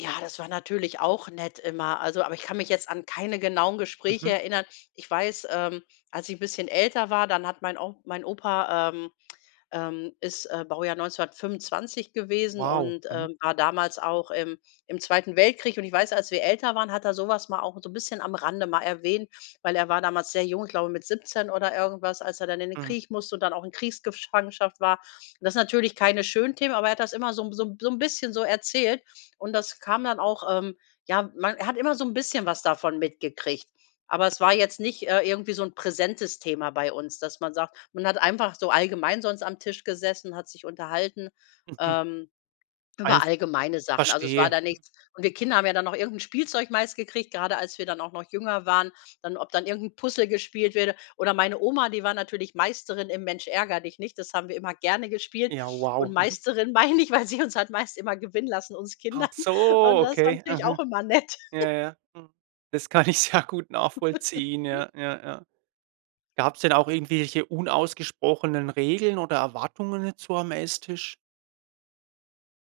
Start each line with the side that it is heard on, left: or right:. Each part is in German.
left: Ja, das war natürlich auch nett immer. Also aber ich kann mich jetzt an keine genauen Gespräche
right: Mhm.
left: erinnern. Ich weiß, ähm, als ich 'n bisschen älter war, dann hat mein onk mein Opa, ähm, ähm, ist, äh, Baujahr 1925 gewesen
right: Wow.
left: und,
right: Mhm.
left: ähm, war damals auch im im Zweiten Weltkrieg. Und ich weiß, als wir älter waren, hat er so was mal auch so 'n bisschen am Rande mal erwähnt, weil er war damals sehr jung, ich glaube mit 17 oder irgendwas, als er dann in den
right: Mhm.
left: Krieg musste und dann auch in Kriegsgefangenschaft war. Das ist natürlich keine schönen Themen, aber er hat das immer so 'n so 'n so 'n bisschen so erzählt. Und das kam dann auch ähm, ja, man hat immer so 'n bisschen was davon mitgekriegt. Aber es war jetzt nicht, äh, irgendwie so 'n präsentes Thema bei uns, dass man sagt man hat einfach so allgemein sonst am Tisch gesessen, hat sich unterhalten,
right: Mhm.
left: ähm, über
right: Einfach.
left: allgemeine Sachen. Also es war
right: Verstehe.
left: da nichts und wir Kinder haben ja dann noch irgend 'n Spielzeug meist gekriegt, grade als wir dann auch noch jünger waren, dann ob dann irgend 'n Puzzle gespielt wurde. Oder meine Oma, die war natürlich Meisterin im Mensch-ärgere-dich-nicht, das haben wir immer gerne gespielt.
right: Ja,
left: Und
right: wow, mhm.
left: Meisterin meine ich, weil sie uns halt meist immer gewinnen lassen uns
right: Ach
left: Kindern.
right: so,
left: Und das war
right: okay,
left: natürlich
right: mhm.
left: auch immer nett.
right: Ja, ja. Mhm. Das kann ich sehr gut nachvollziehen. Ja, ja, ja. Gab's denn auch irgendwelche unausgesprochenen Regeln oder Erwartungen jetzt so am Esstisch?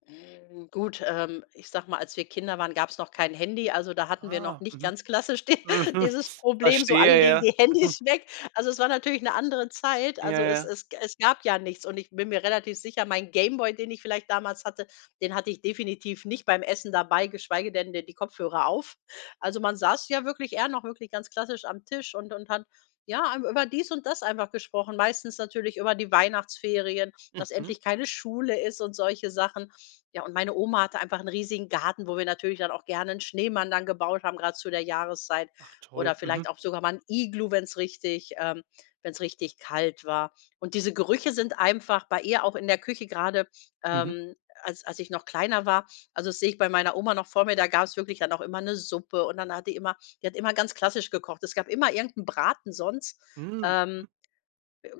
left: Hm, gut, ähm, ich sage mal, als wir Kinder waren, gab's noch kein Handy. Also da hatten wir noch
right: Ah,
left: nicht
right: mhm.
left: ganz klassisch di
right: Mhm,
left: dieses Problem, so alle
right: verstehe,
left: legen
right: ja.
left: die
right: Mhm.
left: Handys weg. Also es war natürlich 'ne andere Zeit.
right: Ja,
left: Also es
right: ja.
left: es g es gab ja nichts und ich bin mir relativ sicher, mein Game Boy, den ich vielleicht damals hatte, den hatte ich definitiv nicht beim Essen dabei, geschweige denn d die Kopfhörer auf. Also man saß ja wirklich eher noch wirklich ganz klassisch am Tisch und und hat, ja, am über dies und das einfach gesprochen. Meistens natürlich über die Weihnachtsferien, dass
right: Mhm.
left: endlich keine Schule ist und solche Sachen. Ja, und meine Oma hatte einfach 'n riesigen Garten, wo wir natürlich dann auch gerne 'n Schneemann dann gebaut haben, grad zu der Jahreszeit
right: Ach
left: oder
right: toll. Mhm.
left: vielleicht auch sogar mal 'n Iglu, wenn's richtig ähm, wenn's richtig kalt war. Und diese Gerüche sind einfach bei ihr auch in der Küche grade,
right: Mhm.
left: ähm, als als ich noch kleiner war. Also das sehe ich bei meiner Oma noch vor mir, da gab's wirklich dann auch immer 'ne Suppe und dann hat die immer die hat immer ganz klassisch gekocht. Es gab immer irgend 'n Braten sonst,
right: Mhm!
left: ähm,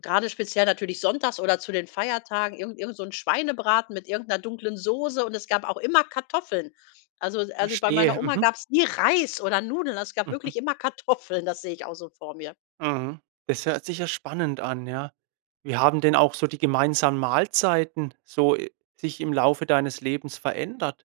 left: grade speziell natürlich sonntags oder zu den Feiertagen irgend irgend so 'n Schweinebraten mit irgend 'ner dunklen Soße. Und es gab auch immer Kartoffeln. Also es also bei meiner
right: Verstehe.
left: Oma
right: Mhm.
left: gab's nie Reis oder Nudeln. Also, es gab
right: Mhm.
left: wirklich immer Kartoffeln. Das sehe ich auch so vor mir.
right: Mhm. Das hört sich ja spannend an, ja. Wie haben denn auch so die gemeinsamen Mahlzeiten so, äh, sich im Laufe deines Lebens verändert?